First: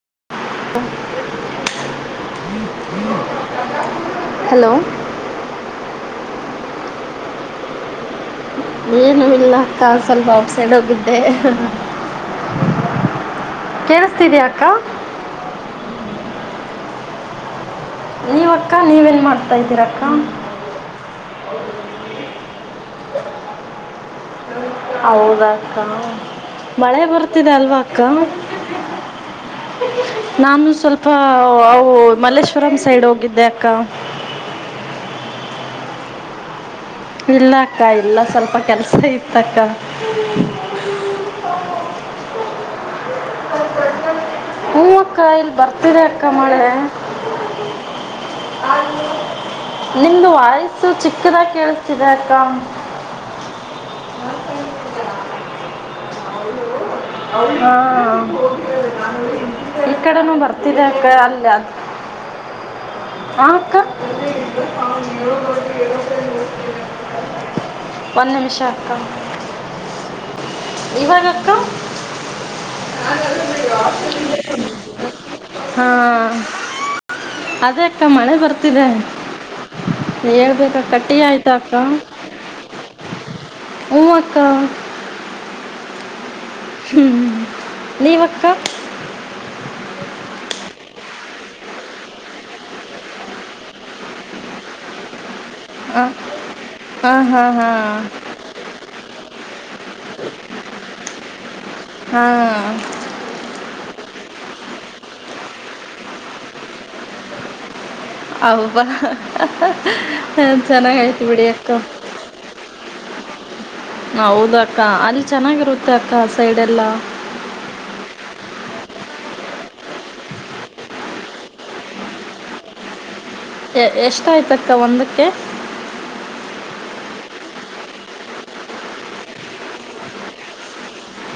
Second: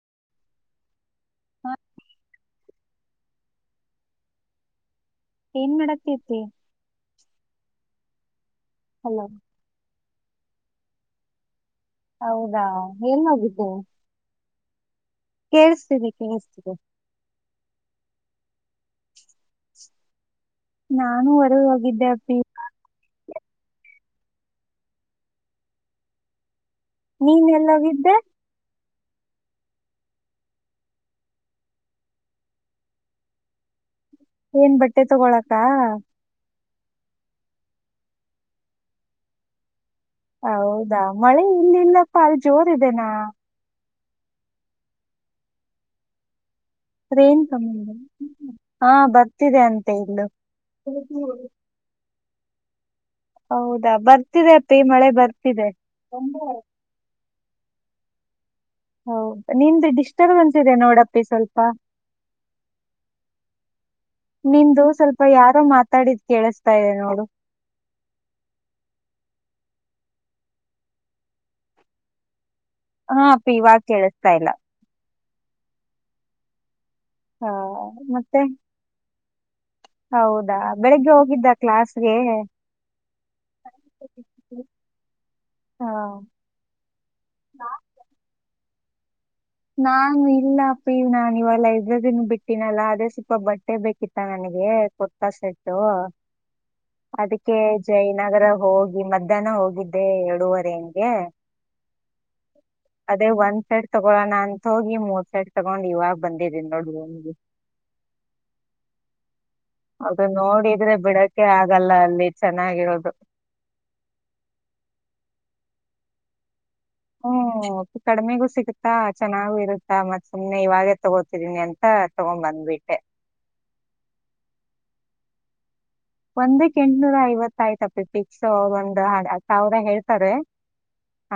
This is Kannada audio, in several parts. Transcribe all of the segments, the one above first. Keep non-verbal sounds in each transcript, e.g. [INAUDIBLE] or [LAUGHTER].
ಹ ಹಾ ಹಲೋ ಏನ್ ಮಾಡತತಿ ಏನು ಇಲ್ಲ ಅಕ್ಕ ಸ್ವಲ್ಪ ಔಟ್ಸೈಡ್ ಹೋಗಿದ್ದೆ ಹೌದಾ ಎಲ್ಲೋಗಿದ್ದೆ ಹಾ ಕೇಳಿಸ್ತಿದೆ ಕೇಳಿಸ್ತಿದೆ ನೀವ ಅಕ್ಕ ನೀವೇನ್ ಮಾಡ್ತಾ ಇದ್ದೀರಕ್ಕ ನಾನು ಹೊರದ ಹೋಗಿದ್ದೆ ಅಪ್ಪಿ ಅವೌದಕ್ಕ ಮಳೆ ನೀನ್ ಬರ್ತಿದೆ ಎಲ್ ಅಲ್ವಾ ಅಕ್ಕ ಹೋಗಿದ್ದೆ ನಾನು ಸ್ವಲ್ಪ ಅವು ಮಲ್ಲೇಶ್ವರಂ ಸೈಡ್ ಹೋಗಿದ್ದೆ ಅಕ್ಕ ಏನ್ ಬಟ್ಟೆ ತಗೊಳಕ್ಕ ಇಲ್ಲ ಅಕ್ಕ ಇಲ್ಲ ಸ್ವಲ್ಪ ಕೆಲ್ಸ ಇತ್ತಕ್ಕ ಹೌದಾ ಮಳೆ ಇಲ್ಲಿ ಇಲ್ಲಪ್ಪ ಅಲ್ಲಿ ಜೋರಿದೆನಾ ಹೂ ಅಕ್ಕ ಇಲ್ಲಿ ಬರ್ತಿದೆ ಅಕ್ಕ ಮಳೆ ಅದನ್ ಕ ಹಾ ಬರ್ತಿದೆ ಅಂತ ಇದು ಕ್ಕಂಗ ಹೌದಾ ಬರ್ತಿದೆ ಅಪ್ಪಿ ಮಳೆ ಬರ್ತಿದೆ ಹಾ ಹೌದು ನಿಂದು ಈ ಕಡೆನಾ ಡಿಸ್ಟರ್ಬೆನ್ಸ್ ಇದೆ ಬರ್ತದೆ ಅಕ್ಕ ನೋಡಪ್ಪಿ ಸ್ವಲ್ಪ ಆ ಅಕ್ಕ ನಿಂದು ಸ್ವಲ್ಪ ಯಾರೋ ಮಾತಾಡಿದ್ ಕೇಳಿಸ್ತಾ ಇದೆ ನೋಡು ಒಂದು ನಿಮಿಷ ಅಕ್ಕ ಇವಾಗಕ್ಕ ಹಾ ಅಪ್ಪಿ ಕೇಳಸ್ತಾ ಇಲ್ಲ ಹ್ಮ್ ಹಾ ಅದ ಅಕ್ಕ ಮಳೆ ಮತ್ತೆ ಬರ್ತಿದೆ ಹೌದಾ ಬೆಳಿಗ್ಗೆ ಹೋಗಿದ್ದ ಹ ಕ್ಲಾಸ್ಗೆ ಊ ಅಕ್ಕ ಹ ಹ್ಮ್ ನೀವಕ್ಕ ನಾನು ಇಲ್ಲ ಅಪ್ಪಿ ಇವ್ ನಾನ ಇವಲ್ಲ ಇದ್ರದನು ಬಿಟ್ಟಿನಲ್ಲ ಅದೇ ಸ್ವಲ್ಪ ಬಟ್ಟೆ ಬೇಕಿತ್ತ ನನಗೆ ಕೊಟ್ಟಕಳಸಕ್ಕೆ ಆ, ಹಾ ಹಾ ಅದಕ್ಕೆ ಹಾ ಜಯನಗರ ಹೋಗಿ ಮಧ್ಯಾಹ್ನ ಹೋಗಿದ್ದೆ ಎಏಡೂವರೆ ಹಂಗೆ ಹಾ ಅದೇ ಒಂದ್ ಸೈಡ್ ತಗೊಂ ನಾ ಅಂತತ್ ಹೋಗಿ ಮೂರ್ ಸೈಡ್ ತಗೊಂಡ್ ಇವಾಗ ಬಂದಿದೀನಿ ನೋಡ್ ಅಬ ಅದು ನೋಡಿದ್ರೆ ಚೆನ್ನಾಗ್ ಹೇತಿ ಬಿಡಕ್ಕೆ ಬಿಡಿ ಅಕ್ಕ ಆಗಲ್ಲ ಅಲ್ಲಿ ಚೆನ್ನಾಗಿರೋದು ಹೌದ ಅಕ್ಕ ಅ ಚೆನ್ನಾಗಿರುತ್ತೆ ಅತ ಆ ಸೈಡ್ ಹ್ಮ ಕಡಿಮೆಗೂ ಸಿಗುತ್ತಾ ಚೆನ್ನಾಗು ಇರುತ್ತೆ ಮತ್ ಸುಮ್ನೆ ಇವಾಗೇ ತಗೋತಿದೀನಿ ಅಂತ ತಗೊಂಡ್ ಬಂದ್ಬಿಟ್ಟೆ ಎಷ್ಟಾಯ್ತಕ್ಕ ಒಂದಕ್ಕೆ ಒಂದಕ್ ಎಂಟನೂರ ಐವತ್ತ ಆಯ್ತ ಪಿಕ್ಸ್ ಅವರು ಒಂದ್ ಸಾವಿರ ಹೇಳ್ತಾರೆ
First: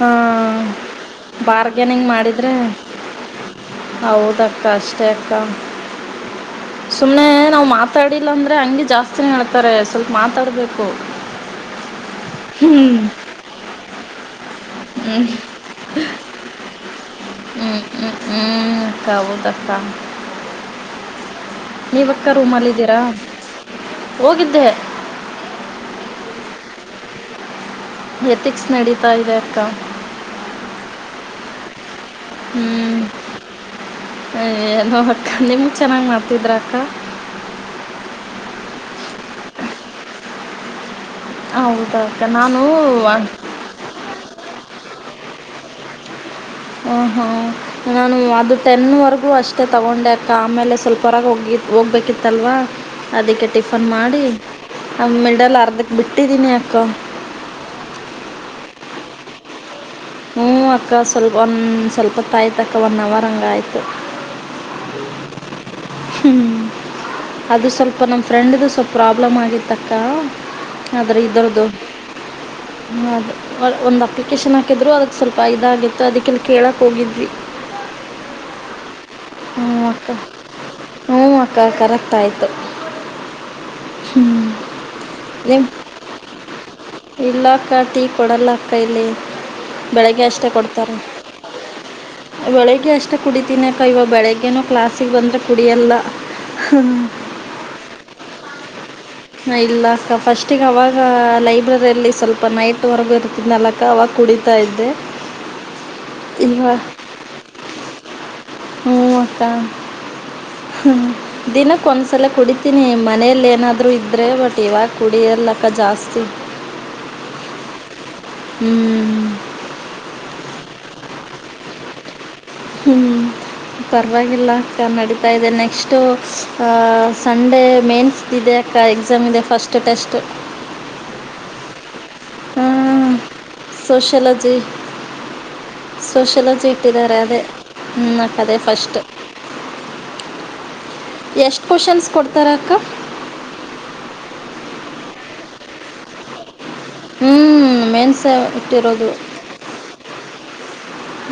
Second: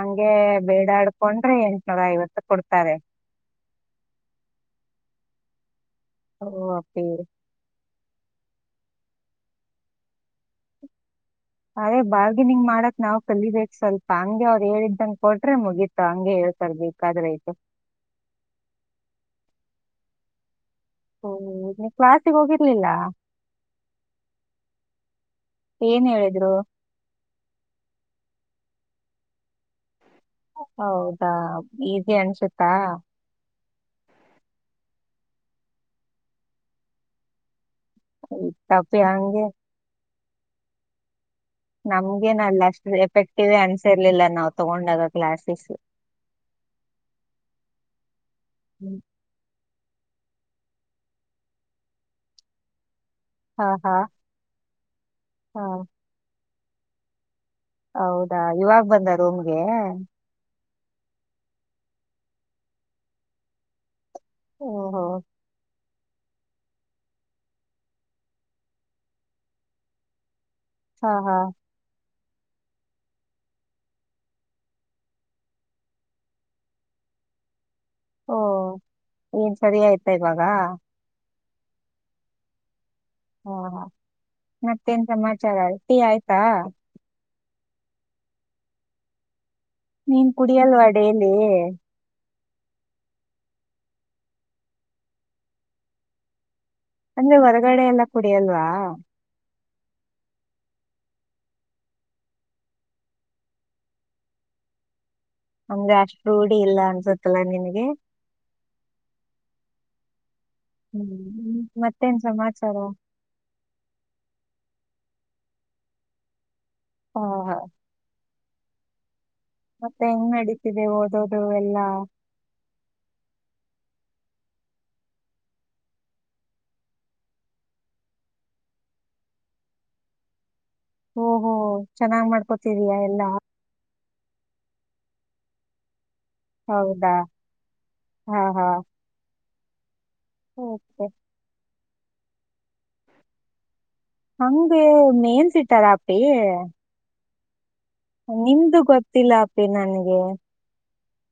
ಹಾ ಬೇಡಾಡ್ಕೊಂಡ್ರೆ ಎಂಟ್ನೂರ ಬಾರ್ಗನಿಂಗ್ ಐವತ್ತು ಮಾಡಿದ್ರೆ ಕೊಡ್ತಾರೆ ಹೌದಕ್ಕ ಅಷ್ಟೇ ಅ ತ್ತ ಓ ಅಪ್ಪಿ ಸುಮ್ನೆ ನಾವು ಮಾತಾಡಿ ಇಲ್ಲ ಅಂದ್ರೆ ಹಂಗಿ ಜಾಸ್ತ ನಡ್ತಾರೆ ಸ್ವಲ್ಪ ಮಾತಾಡ್ಬೇಕು ಅದೇ ಬಾರ್ಗನಿಂಗ್ ಮಾಡಕ್ ನಾವ್ ಕಲಿಬೇಕಕ್ ಸ್ವಲ್ಪ ಹಾಗೆ. ಹ್ಮ ಹ್ಮ್ ಬೇಕಾದ್ರೆ ಇದು ಹ್ಮ್ ಹ್ಮ್ ಕ ಹೌದಕ್ಕ. ಹ್ಮ್, ನೀವ್ ನೀವಕ್ಕ ಕ್ಲಾಸಿಗೆ ಹೋಗಿರ್ಲಿಲ್ಲ ರೂಮಲ್ಲಿದ್ದೀರಾ ಹೋಗಿದ್ದೆ ಏನ್ ಹೇಳಿದ್ರು ಎಥಿಕ್ಸ್ ನಡೀತಾ ಇದೆ ಅಕ್ಕ ಹೌದಾ ಈ ಹ್ಮ್ ಲ್ಲ ಹ ನಿಮ್ ಚೆನ್ನಾಗ್ ಮಾಡ್ತಿದ್ರ ಅಕ್ಕ ತಪೆ ಆಂಗಗೆ ಹೌದಾ ಅಕ್ಕ ನಮ್ಗೇನ ನಾನು ಅಲ್ಲ ಅಷ್ಟು ಎಫೆಕ್ಟಿವೇ ಅನ್ಸಿರ್ಲಿಲ್ಲ ನಾವು ತಗೊಂಡಾಗ ಕ್ಲಾಾಸಸ್ ಹ ಹಾ ನಾನು ಅದು ಟೆನ್ ವರೆಗೂ ಅಷ್ಟೇ ಮತ್ತೆ ತಗೊಂಡೆಕ್ಕ ಆಮೇಲೆ ಸ್ವಲ್ಪ ಹೊರಗೆ ಒಗಿ ಹೋಗ್ಬೇಕಿತ್ತಲ್ವಾ ಅದಕ್ಕೆ ಹಾ ಟಿಫನ್ ಹಾ ಮಾಡಿ ಮಿಡಲ್ ಹಾ ಅರ್ಧಕ್ ಬಿಟ್ಟಿದೀನಿ ಕ್ಕ ಹೌದಾ ಇವಾಗ ಬಂದ ರೋಮ್ಗೆ ಹ್ಮ್ಮ್ ಅಕ್ಕ ಸ್ವಲ್ಪ ಒಂದು ಸ್ವಲ್ಪ ತಾಯಿ್ತ ಅಕ್ಕ ಒನ್ ಅವರ್ ಹಂಗ ಆಾಯ್ತು ಓ ಹೋ ಹ್ಮ್ ಅದು ಸ್ವಲ್ಪ ನಮ ಫ್ರೆಂಡ್ದು ಸ್ವಲ್ಪ ಪ್ರಾಬ್ಲಮ್ ಆಗಿತ್ತಕ್ಕ ಹಾ ಅದ್ರೆ ಹಾ ಇರ್ದದು. ಅದು ಒಂದು ಅಪ್ಲಿಕೇಶನ್ ಹಾಕಿದ್ರು ಅದಕ್ಕೆ ಸ್ವಲ್ಪ ಇದಾಗಿತ್ತು ಅದಕ್ಕಿಲ್ಲಿ ಕೇಳಕ್ಕೆ ಹೋಗಿದ್ವಿ ಹೋ. ಏನ್ ಸರಿ ಆಯ್ತಾ ಇವಾಗ ಕ ಕರೆಕ್ಟ್ ಆಯಿತು ಓ ಮತ್ತೆನ್ ಸಮಾಚಾರ ಟೀ ಆಯ್ತಾ ಇಲ್ಲಾಕ್ಕ ಟೀ ಕೊಡಲ್ಲ ಅಕ್ಕಿ ಇಲ್ಲಿ ಬೆಳಗ್ಗೆ ನೀನ್ ಕುಡಿಯಲ್ವಾ ಡೇಲಿ ಬೆಳಿಗ್ಗೆ ಅಷ್ಟು ಕುಡಿತೀನ ಅಕ್ಕ ಇವಾಗ ಬೆಳಗ್ಗೆನೂ ಕ್ಲಾಸಿಗೆ ಬಂದ್ರೆ ಕುಡಿಯಲ್ಲ ಅಂದ್ರೆ ಹೊರಗಡೆ ಎಲ್ಲ ಕುಡಿಲ್ವಾ ಇಲ್ಲಕ್ಕ ಫಸ್ಟಿಗೆ ಅವಾಗ ಲೈಬ್ರರಿಯಲ್ಲಿ ಸ್ವಲ್ಪ ನೈಟ್ ವರ್ಗ ಇರ್ತಿದ್ದನಲಕ ಅವಾಗ ಕುಡಿತಾ ಇದ್ದೆ ಅಂದ್ರೆ ಅಷ್ಟು ರೂಢಿ ಇಲ್ಲ ಅನ್ಸತ್ತಲ್ಲ ನಿನ್ಗೆ ಹೂಂ ಅಕ್ಕ ಹ್ಮ ಹ್ಮ್ ದಿನಕ್ ಮತ್ತೇನ್ ಒಂದ್ಸಲ ಸಮಾಚಾರ ಕುಡಿತೀನಿ ಮನೇಲಿ ಏನಾದ್ರು ಇದ್ರೆ ಬಟ್ ಇವ ಕುಡಿಯಲಕ್ಕ ಜಾಸ್ತಿ ಹಾ ಹಾ ಹ್ಮ್ ಮತ್ತೆ ಹೆಂಗ್ ನಡೀತಿದೆ ಓದೋದು ಎಲ್ಲಾ ಹ್ಮ ಪರವಾಗಿಲ್ಲ ಅಕ್ಕ ನಡೀತಾ ಇದೆ ನೆಕ್ಸ್ಟು ಸಂಡೇ ಮೇನ್ಸ್ದ್ ಇದೆ ಅಕ್ಕ ಎಕ್ಸಾಮ್ ಇದೆ ಫಸ್ಟ್ ಟೆಸ್ಟ್ ಓಹೋ ಚೆನ್ನಾಗ್ ಮಾಡ್ಕೊತಿದಯಾ ಎಲ್ಲಾ ಸೋಶಲಜಿ ಸೋಷ್ಯಲಜಿ ಹೌದಾ ಇಟ್ಟಿದರೆ ಅದೇ ಫಸ್ಟ್ ಓ ಎಷ್ ಕೋಶನ್ಸ್ ಕೊಡ್ತಾರ ಅಕ್ಕ ಹಂಗಗೆ ಮೇನ್ಸಿಟ್ಟಾರ ಅಪ್ಪಿ ಹ್ಮ್ ನಿಮ್ದು ಗೊತ್ತಿಲ್ಲ ಅಪ್ಪಿ ನನ್ಗೆ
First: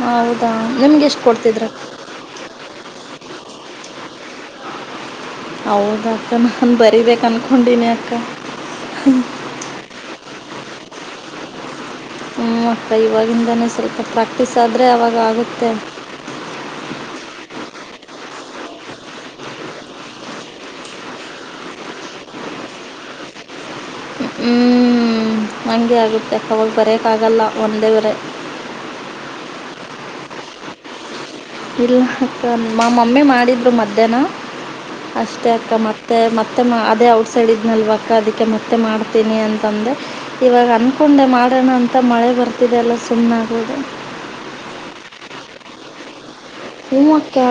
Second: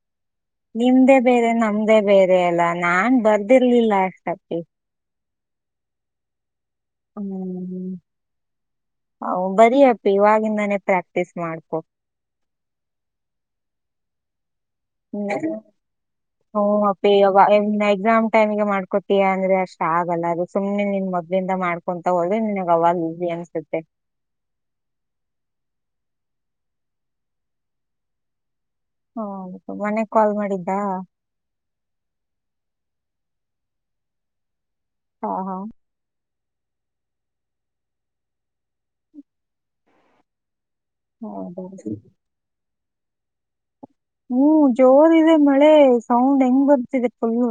ಹೌ ನಿಮ್ದೇ ಬೇರೆ ನಮ್ದೇ ಬೇರೆ ಎಲ್ಲಾ ನಾನ್ ಬರ್ ಇರ್ಲಿಲ್ಲತಿ ಹೌದ ಅಕ್ಕ ನ ಹ್ಮ ಹ ಹ ಬರಿ ಅಪ್ಪಿ ಇವಾಗಿಂದಾನೇ ಪ್ರಾಕ್ ಟಿಸ್ ಮಾಡ್ಕೋ ಹ್ಮ್ ಅಪ್ಪ ಇುವವಾಗಿಿಂದನ ಸರಿ ಕಾ ಹ್ಮ ಹೂ ಅಪ್ಪಿ ಅವ್ವಎನ್ ಎಕ್ಸಾಮ್ ಟೈಮ್ಗೆ ಮಾಡ್ಕೊ ಅಂದ್ರೆ ಅಷ್ಟ ಆಗಲ್ಲ ಅದು ಸುಮ್ನೆ ನಿನ್ ಮೊದ್ಲಿಂದ ಮಾಡ್ಕೊಂತಾ ಹೋದ್ರೆ ನಿನ್ಗ್ ಅವಾಗ್ ಈಜಿ ಅನ್ಸುತ್ತೆ ಹ್ಮ್ ಹಂಗೆ ಆಗುತ್ತೆ ಅವಾಗ ಬರೆಯೋಕ್ಕಾಗಲ್ಲ ಒಂದೇವರೆ ಹ ಮನೆ ಕಾಲ್ ಮಾಡಿದ್ದಾ ಇಲ್ಲ ಮಾ ಮಮ್ಮಿ ಮಾಡಿದ್ರು ಮಧ್ಯಾಹ್ನ ಹಾ ಅಷ್ಟೇ ಹಾ ಅಕ್ಕ ಮತ್ತೆ ಮತ್ತ ಮತ್ತೆ ಅದೇ ಔಟ್ ಸೈಡ್ ಇದನಲ್ವಕ ಅದಕ್ಕೆ ಮತ್ತೆ ಮಾಡ್ತೀನಿ ಅಂತಂದೆ ಇವಾಗ ಅ ಹಕೊಂಡೆ ಹೌದಾ ಮಾಡೋಣ ಅಂತ ಮಳೆ ಬರ್ತ್ ಇದೆಲ್ಲ ಸುಮ್ನಾಗೋದೆ. ಹೂ ಜೋರ್ ಇದೆ ಮಳೆ [UNINTELLIGIBLE] ಹೂ ಬರ್ತಿದೆ ಅಕ್ಕ ಫುಲ್ಲು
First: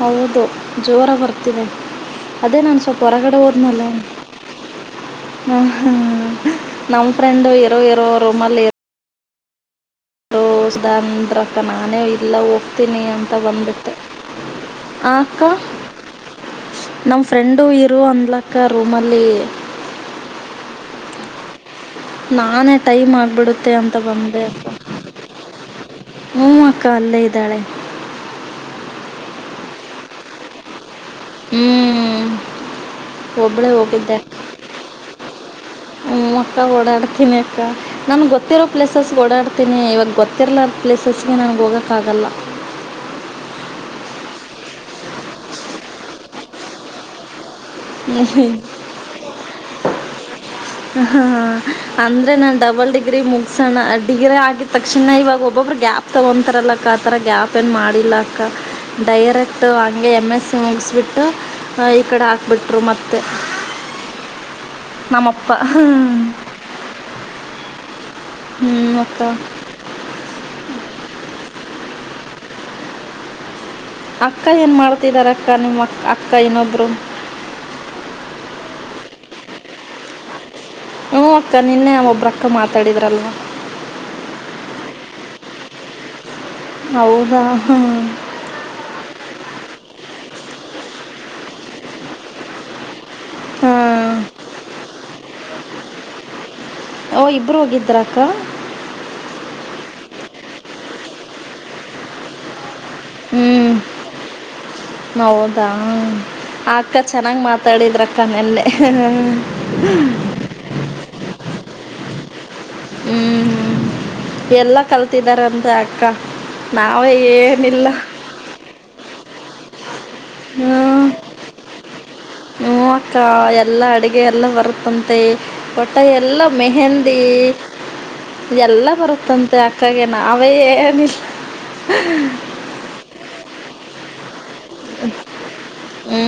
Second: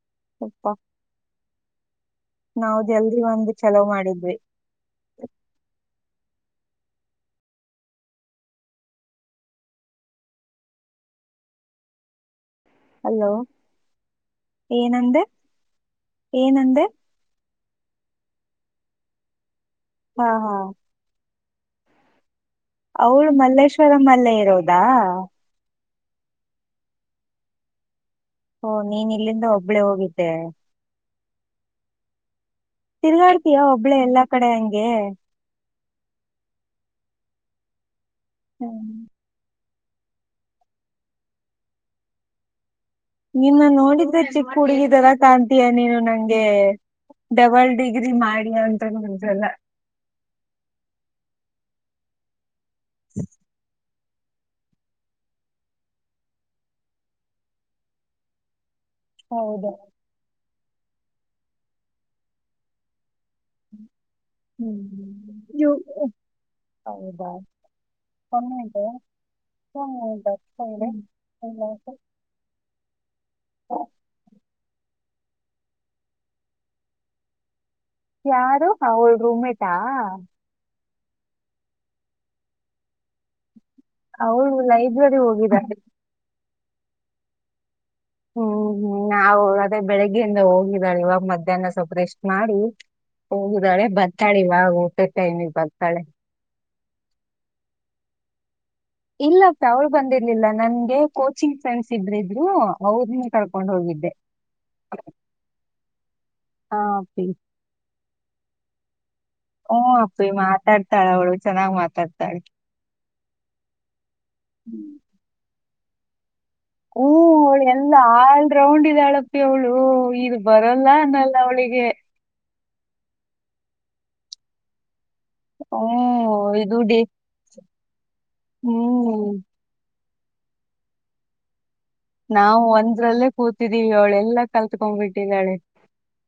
ಹೌದು ಅಪ್ಪ ಜೋರ ಬರ್ತ [UNINTELLIGIBLE] ಅದೇ ನಾವು ನಾನ್ ಸ್ವಲ್ಪ ಜಲ್ದಿ ಹೊರಗಡೆ ಒಂದು ಚಲೋ ಹೋದ್ನಲ್ಲ ಮಾಡಿದ್ವಿ ಹಾ ಹಾ ನಮ್ ಫ್ರೆಂಡ್ ಇರೋ ಇರೋ ರೂಮಲ್ಲಿ ರೋಸದ ಅಂದ್ರಕ್ಕ ನಾನೇ ಇಲ್ಲ ಹೊ ನೋಡ್ತಿನಿ ಅಲೋ ಅಂತ ಬಂದ್ಬಿಟ್ಟೆ ಹಾ ಏನಂದೆ ಅಕ್ಕ ಏನಂದೆ ನಮ್ ಫ್ರೆಂಡು ಇರು ರೂಮದಾಗ ಅಕ್ಕಾ ರೂಮಲ್ಲಿ ಹಾ ಹಾ ನಾನೇ ಟೈಮ್ ಅವಳು ಆಗ್ಬಿಡುತ್ತೆ ಅಂತ ಮಲ್ಲೇಶ್ವರಂ ಅಲ್ಲೇ ಬಂದೆೆ ಅಪ್ಪ. ಇರೋದಾ? ಹು ಅಕ್ಕಾ ಅಲ್ಲೇ ಇದ್ದಾಳೆ. ಓ ನೀನ್ ಇಲ್ಲಿಂದ ಒಬ್ಳೆ ಹೋಗಿದ್ದೆ. ಹ್ಮ್ ತಿರ್ಗಾಡ್ತಿಯ ಒಬ್ಳೇ ಒಬ್ಳೆ ಎಲ್ಲಾ ಕಡೆ ಹಂಗೆ. ಹೂ ಅಕ್ಕ ಓಡಾಡ್ತೀನಿ ಅಕ್ಕ. ನಮಗೊತ್ತಿರೋ ಹ್ಮ್ ಪ್ಲೇಸಸ್ ಓಡ್ಯಾಡ್ ನಿ ಇವಾಗ ಗೊತಿರ್ಲಾರ್ದ ಪ್ಲೇಸಸ್ಗೆ ನನಗೆ ಹೋಗಕ್ಕ ಆಗಲ್ಲಾ. ನಿನ್ನ ನೋಡಿದ್ರೆ ಚಿಕ್ ಹುಡುಗಿ ತರ ಕಾಣ್ತಿಯ ನೀನು ನಂಗೆ. ಡಬಲ್ ಡಿಗ್ರಿ ಮಾಡಿದರಂತಾನೂ ಅನ್ಸಲ್ಲಾ. ಹಾ ಅಂದ್ರೆ ನನ್. ಡಬಲ್ ಡಿಗ್ರಿ ಮುಗ್ಸಣ. ಡಿಗ್ರಿ ಆಗಿದ್ ತಕ್ಷಣ ಇವಾಗ ಒಬ್ಬೊಬ್ಬರು ಗ್ಯಾಪ್ ತೊಗೊತಾರಲ್ಲಕ್ಕ ಆ ಥರ ಗ್ಯಾಪ್ ಏನು ಮಾಡಿಲ್ಲಕ್ಕ. ಡೈರಕ್ಟ್ ಹೌದಾ ಅಂಗೆ ಎಮ್ ಎಸ್. ಮುಗ್ಸುಬಿಟ್ಟು ಹಾ ಈ ಕಡೆ ಹಾಕ್ಬಿಟ್ರು ಮತ್ ಹ್ಮ್ ಪ ಹಾಂ [UNINTELLIGIBLE] ಹಂಗೆ ಹಿಂಗಾಯ್ತು. [UNINTELLIGIBLE] ಅಕ್ಕ ಏನ್ ಮಾಡ್ತಿದಾರಕ್ಕಾ ನಿಮ್ಮ ಅಕ್ಕ ಇನ್ನೊಬ್ರು. ಯಾರು ಅವಳು ರೂಮ್ಮೇಟಾ. ಹೂಂ ಅಕ್ಕ ನಿನ್ನೆ ಒಬ್ರಕ್ಕ ಮಾತಾಡಿದ್ರಲ್ವಾ. ಅವಳು ಲೈಬ್ರರಿ ಹೋಗಿದಾಳೆ. ಹೌದಾ ಹ ಹ್ಮ್ ಹ್ಮ್ ನಾವು ಅದೇ ಬೆಳಗ್ಗೆಯಿಂದ ಹೋಗಿದ್ದಾಳೆ ಇವಾಗ ಮಧ್ಯಾಹ್ನ ಸ್ವಲ್ಪ ರೆಷ್ಟ್ ಮಾಡಿ ಹೋಗಿದಾಳೆ ಹಾಂ ಬರ್ತಾಳೆ ಇವಾಗ ಊಟದ್ ಟೈಮ್ ಗೆ ಬರ್ತಾಳೆ. ಓ ಇಬ್ಬರು ಹೋಗಿದ್ದ್ರ ಅಕ್ಕ ಇಲ್ಲಪ್ಪ ಅವ್ಳು ಬಂದಿರ್ಲಿಲ್ಲ ನನ್ಗೆ ಕೋಚಿಂಗ್ ಫ್ರೆಂಡ್ಸ್ ಇಬ್ರ ಇದ್ರು ಹ್ಮ್ ಹೌದಾ ಆ ಹಾ ಅಕ್ಕ ಅಪ್ಪಿ ಚೆನ್ನಾಗ್ ಮಾತಾಡಿದ್ರಕ್ಕಾ ನಿನ್ನೆ ಏಹಹಾ ವೂ ಅಪ್ಪಿ ಮಾತಾಡ್ತಾಳವಳು, ಚೆನ್ನಾಗಿ ಮಾತಾಡ್ತಾಳೆ. ತರ್ತಾಳ್ ಹ್ಮ್ ಹ್ಮ್ ಎಲ್ಲ ಕಲ್ತಿದ್ದಾರೆ ಅಂತ ಆ ಅಕ್ಕ ಹೂ ನಾವೇ ಅವಳು ಏನಿಲ್ಲ ಎಲ್ಲ ಆಲ್‌ರೌಂಡ್ ಇದ್ದಾಳಪ್ಪ. ಏಳು ಇದು ಬರಲ್ಲ ಅನ್ನಲ್ಲ ಅವಳಿಗೆ ಹೂ ಅಕ್ಕ ಎಲ್ಲಾ ಅಡುಗೆ ಎಲ್ಲಾ ಬರುತ್ತಂತೆ ಮತ್ತೆ ಒಟ್ಟ ಹ್ಞೂ ಎಲ್ಲ ಇದು ಡಿ ಮೆಹೆಂದಿ ಎಲ್ಲಾ ಹ್ಮ್ ಬರುತ್ತಂತೆ ಅಕ್ಕಗೆ ನಾವೇ ಏನಿಲ್ಲಾ ನಾವು ಒಂದರಲ್ಲೇ ಕೂತಿದ್ದೀವಿ ಅವಳಲ್ಲ ಕಲ್ತಕೊಂಡ್ ಬಿಟ್ಟಿದ್ದಾಳೆ ಹ್ಞೂ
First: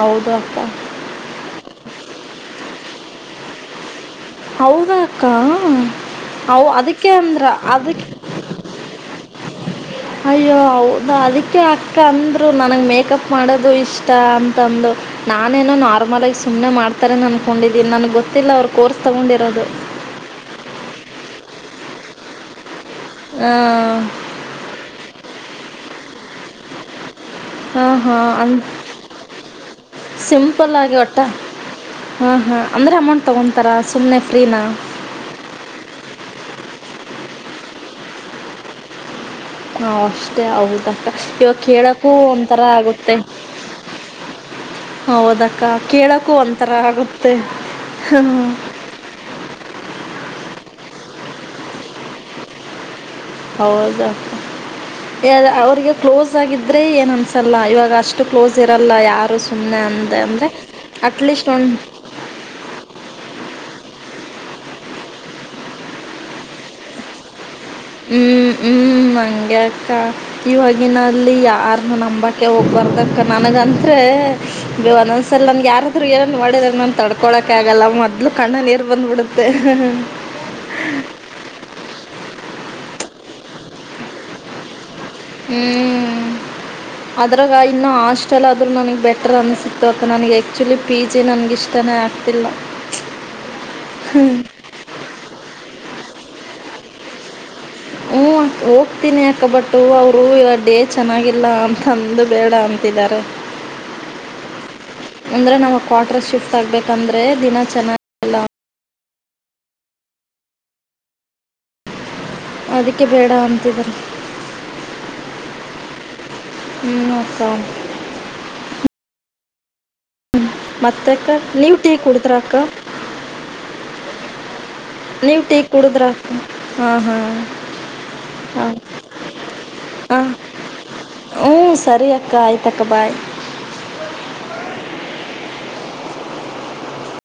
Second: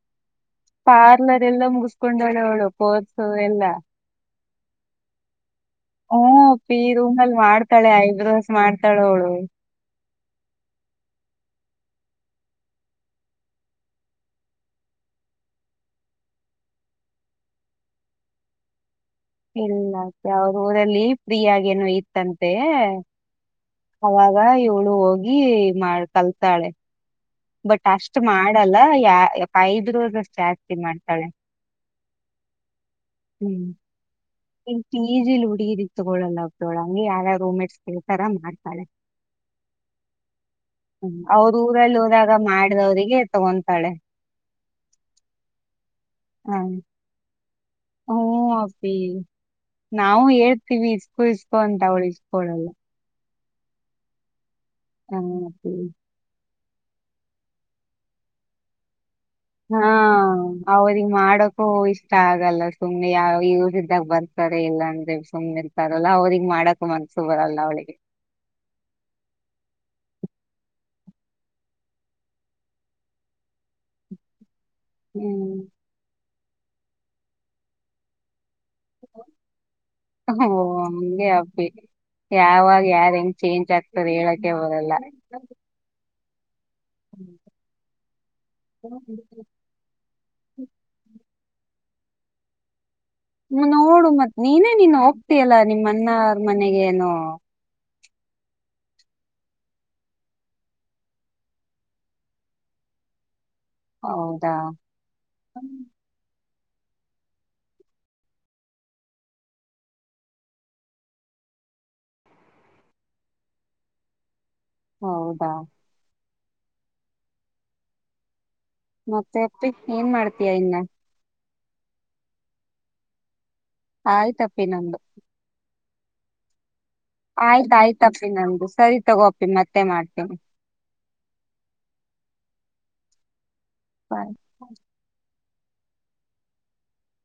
ಹೌದು ಅಕ್ಕ ಪಾರ್ಲರ್ ಎಲ್ಲ ಮುಗಿಸಿದಲೇ ಕಣ್ಕೊಂಡವ್ಳೆ ಅವ್ಳು ಪೋರ್ಸು ಎಲ್ಲಾ ಹೌದಾ ಅಕ್ಕ ಹೂ ಅವು ಅಪ್ಪಿ ಅದಕ್ಕೆ ರೂಮಲ್ ಅಂದ್ರ ಮಾಡ್ತಾಳೆ ಅದಕ್ಕೆ ಐಬ್ರೋಸ್ ಮಾಡ್ತಾಳೆ ಅವ್ಳು ಅಯ್ಯೋ, ಹೌದಾ ಅದಿಕ್ಕೆ ಅಕ್ಕ ಅಂದ್ರು ನನಗೆ ಮೇಕಪ್ ಮಾಡೋದು ಇಷ್ಟ ಅಂತಂದು ನಾನೇನು ನಾರ್ಮಲ್ ಆಗಿ ಸುಮ್ನೆ ಮಾಡ್ತಾರೆ ಏನು ಅನ್ಕೊಂಡಿದ್ದೆ ನನಗೆ ಗೊತ್ತಿಲ್ಲ ಅವರು ಕೋರ್ಸ್ ತೊಗೊಂಡಿರೋದು ಇಲ್ಲಪ್ಪಿ ಅವರ ಊರಲ್ಲಿ ಬಾಯಾಗೇನೂ ಇತ್ತಂತೆ ಅವಾಗ ಇವಳು ಹೋಗಿ ಮಾಡ್ ಕಲ್ತಲೆ ಆಹಾ ಅ ಐಬ್ರೋಸ್ ಅಷ್ಟ್ ಜಾಸ್ತಿ ಸಿಂಪಲ್ಲಾಗಿ ಒಟ್ಟ ಮಾಡ್ತಾಳೆ ಆಹಾ ಅಂದ್ರೆ ಅಮೌಂಟ್ ತಗೊಂತಾರ ಸುಮ್ನೆ ಇಲ್ಲಿ ಪಿಜಿಯಲ್ಲಿ ಹುಡುಗೀರಿಗೆ ತಗೋಳಲ್ಲೋ ಹಂಗೆ ಯಾರ್ಯಾರ್ ರೂಮೇಟ್ಸ್ ಕೇಳ್ತಾರಾ ಮಾಡ್ತಾಳೆ ಹಾ ಅಷ್ಟೇ ಹೌದಕ್ಕ ಹ್ಮ್ ಅವ್ರ ಇವಾಗ ಊರಲ್ಲಿ ಕೆಲಕ್ಕು ಹೋದಾಗ ಒಂಥರಾ ಆಗುತ್ತೆ ಮಾಡಿದವರಿಗೆ ತಗೊಂತಾಳೆ ಹೌದಕ್ಕ ಕೆಲಕು ಒಂಥರಾ ಆಗುತ್ತೆ ಹೂ ಅಪ್ಪಿ ನಾವು ಹೇಳ್ತೀವಿಷ್ಟ ಕುದಿಸಿಕೊಂಡು ಅವಳಿಸ್ಕೊಳ್ಳಲ್ಲ ಹೌದಪ್ಪ ಎ ಹ್ಮ್ ಅಪ್ಪಿ ಆದವರಿಗೆ ಕ್ಲೋಸ್ ಆಗಿದ್ದ ಆದ್ರೆ ಏನ್ ಅನ್ಸಲ್ಲ ಇವಾಗ ಅಷ್ಟು ಕ್ಲೋಸ್ ಇರಲ್ಲ ಯಾವ ಹಾ ಅವ್ರಿಗೆ ಅಟ್ಲೀಸ್ಟ್ ಮಾಡಕೂ ಒಂದು ಇಷ್ಟ ಆಗಲ್ಲ ಸುಮ್ನೆ ಯಾವ ಇವ ಇದಿದ್ದಾಗ ಬರ್ ರ್ತಾರೆ ಇಲ್ಲ ಅಂದ್ರೆ ಸುಮ್ನೆ ಇರ್ತಾರಲ್ಲ ಅವ್ರಿಗೆಗ್ ಮಾಡಕ್ ಮನ್ಸು ಬರಲ್ಲ ಅವಳಿಗೆ ಹ್ಮ್ ಹ್ಮ್ ಮಂಗಗೆ ಅಕ್ಕ ಇವಾಗಿನಲ್ಲಿ ಯಾರನ್ನ ನಂಬೋಕ್ಕೆ ಹೋಗ್ಬಾರತಕ್ಕ ನನಗಂದರೆ ಬೇ ಒಂದ್ಸಲ್ ಹ್ಮ್ ನನ್ಗೆ ಯಾರಾದರು ನೊಡಿದ್ರ ನಂಗ್ ತಡ್ಕೋಳಕ್ಕೆ ಆಗಲ್ಲ ಮೊದ್ಲು ಕಣ್ಣಲ್ ನೀರ್ ಹ ಅಂಗೆ ಅಪ್ಪಿ ಯಾವಾಗ ಯಾರ್ ಹೆಂಗ್ ಚೇಂಜ್ ಆಗ್ತದ ಹೇಳಕೆ ಬದರು ಹ್ಮ್ ಹ್ಮ್, ಅದ್ರಾಗ ಇನ್ನು ಹಾಸ್ಟೆಲ್ ಆದ್ರು ನನಗ ಬೆಟರ್ ಅನ್ಸಿತ್ತು ಅಕ್ಕ ನನಿಗೆ, ಆಕ್ಚುಲಿ ಪಿ ಜಿ ನನಿಗೆ ಇಷ್ಟನೇ ಆಗ್ತಿಲ್ಲ ನೋಡು ಮತ್ತ್ ನೀನೇ ನೀನ್ ಹೋಗ್ತಯಲ್ಲಾ ನಿಮ್ಮ ನ್ನ ಅವ್ರ ಮನೆಗೇಏನು ಹ್ಮ ಹೋಗ್ತೀನಿ ಅಕ ಬಟ್ಟು ಅವರು ಇವ ಡೇ ಚೆನ್ನಾಗಿಲ್ಲ ಅಂತ ಅಂದು ಬೇಡ ಅಂತಿದಾರ ಹೌದಾ ಅಂದ್ರೆ ನಮ ಕ್ವಾರ್ಟರ್ ಶಿಫ್ಟ್ ಗ್ಬೇಕಂದ್ರೆ ದಿನ ಬರಬೇಕಾದರೆ ಅದಕ್ಕೆ ಬೇಡ ಅಂತಿದರೆ. ಹೌದಾ ಮೂಸ [UNINTELLIGIBLE] ಏನ್ ಮಾಡ್ತಯಾ ಇನ್ನ ಮತ್ತೆ ಅಕ್ಕ ನೀವು ಟೀ ಕುಡುದ್ರಾ ಅಕ್ಕ ಆಯ್ತಪ್ಪಿ ನನ್ಗೆ ನೀವ್ ಟೀ ಕುಡುದ್ರ ಆಯ್ತಾಯ್ತಪ್ಪಿ ನಮು ಸರಿ ತಗೋಪಿ ಮತ್ತೆ ಹಾಂ ಮಾಡ್ತೇವಿ. ಹ್ಞೂ ಸರಿ ಅಕ್ಕ ಬಾಯ್ ಹಾಯ್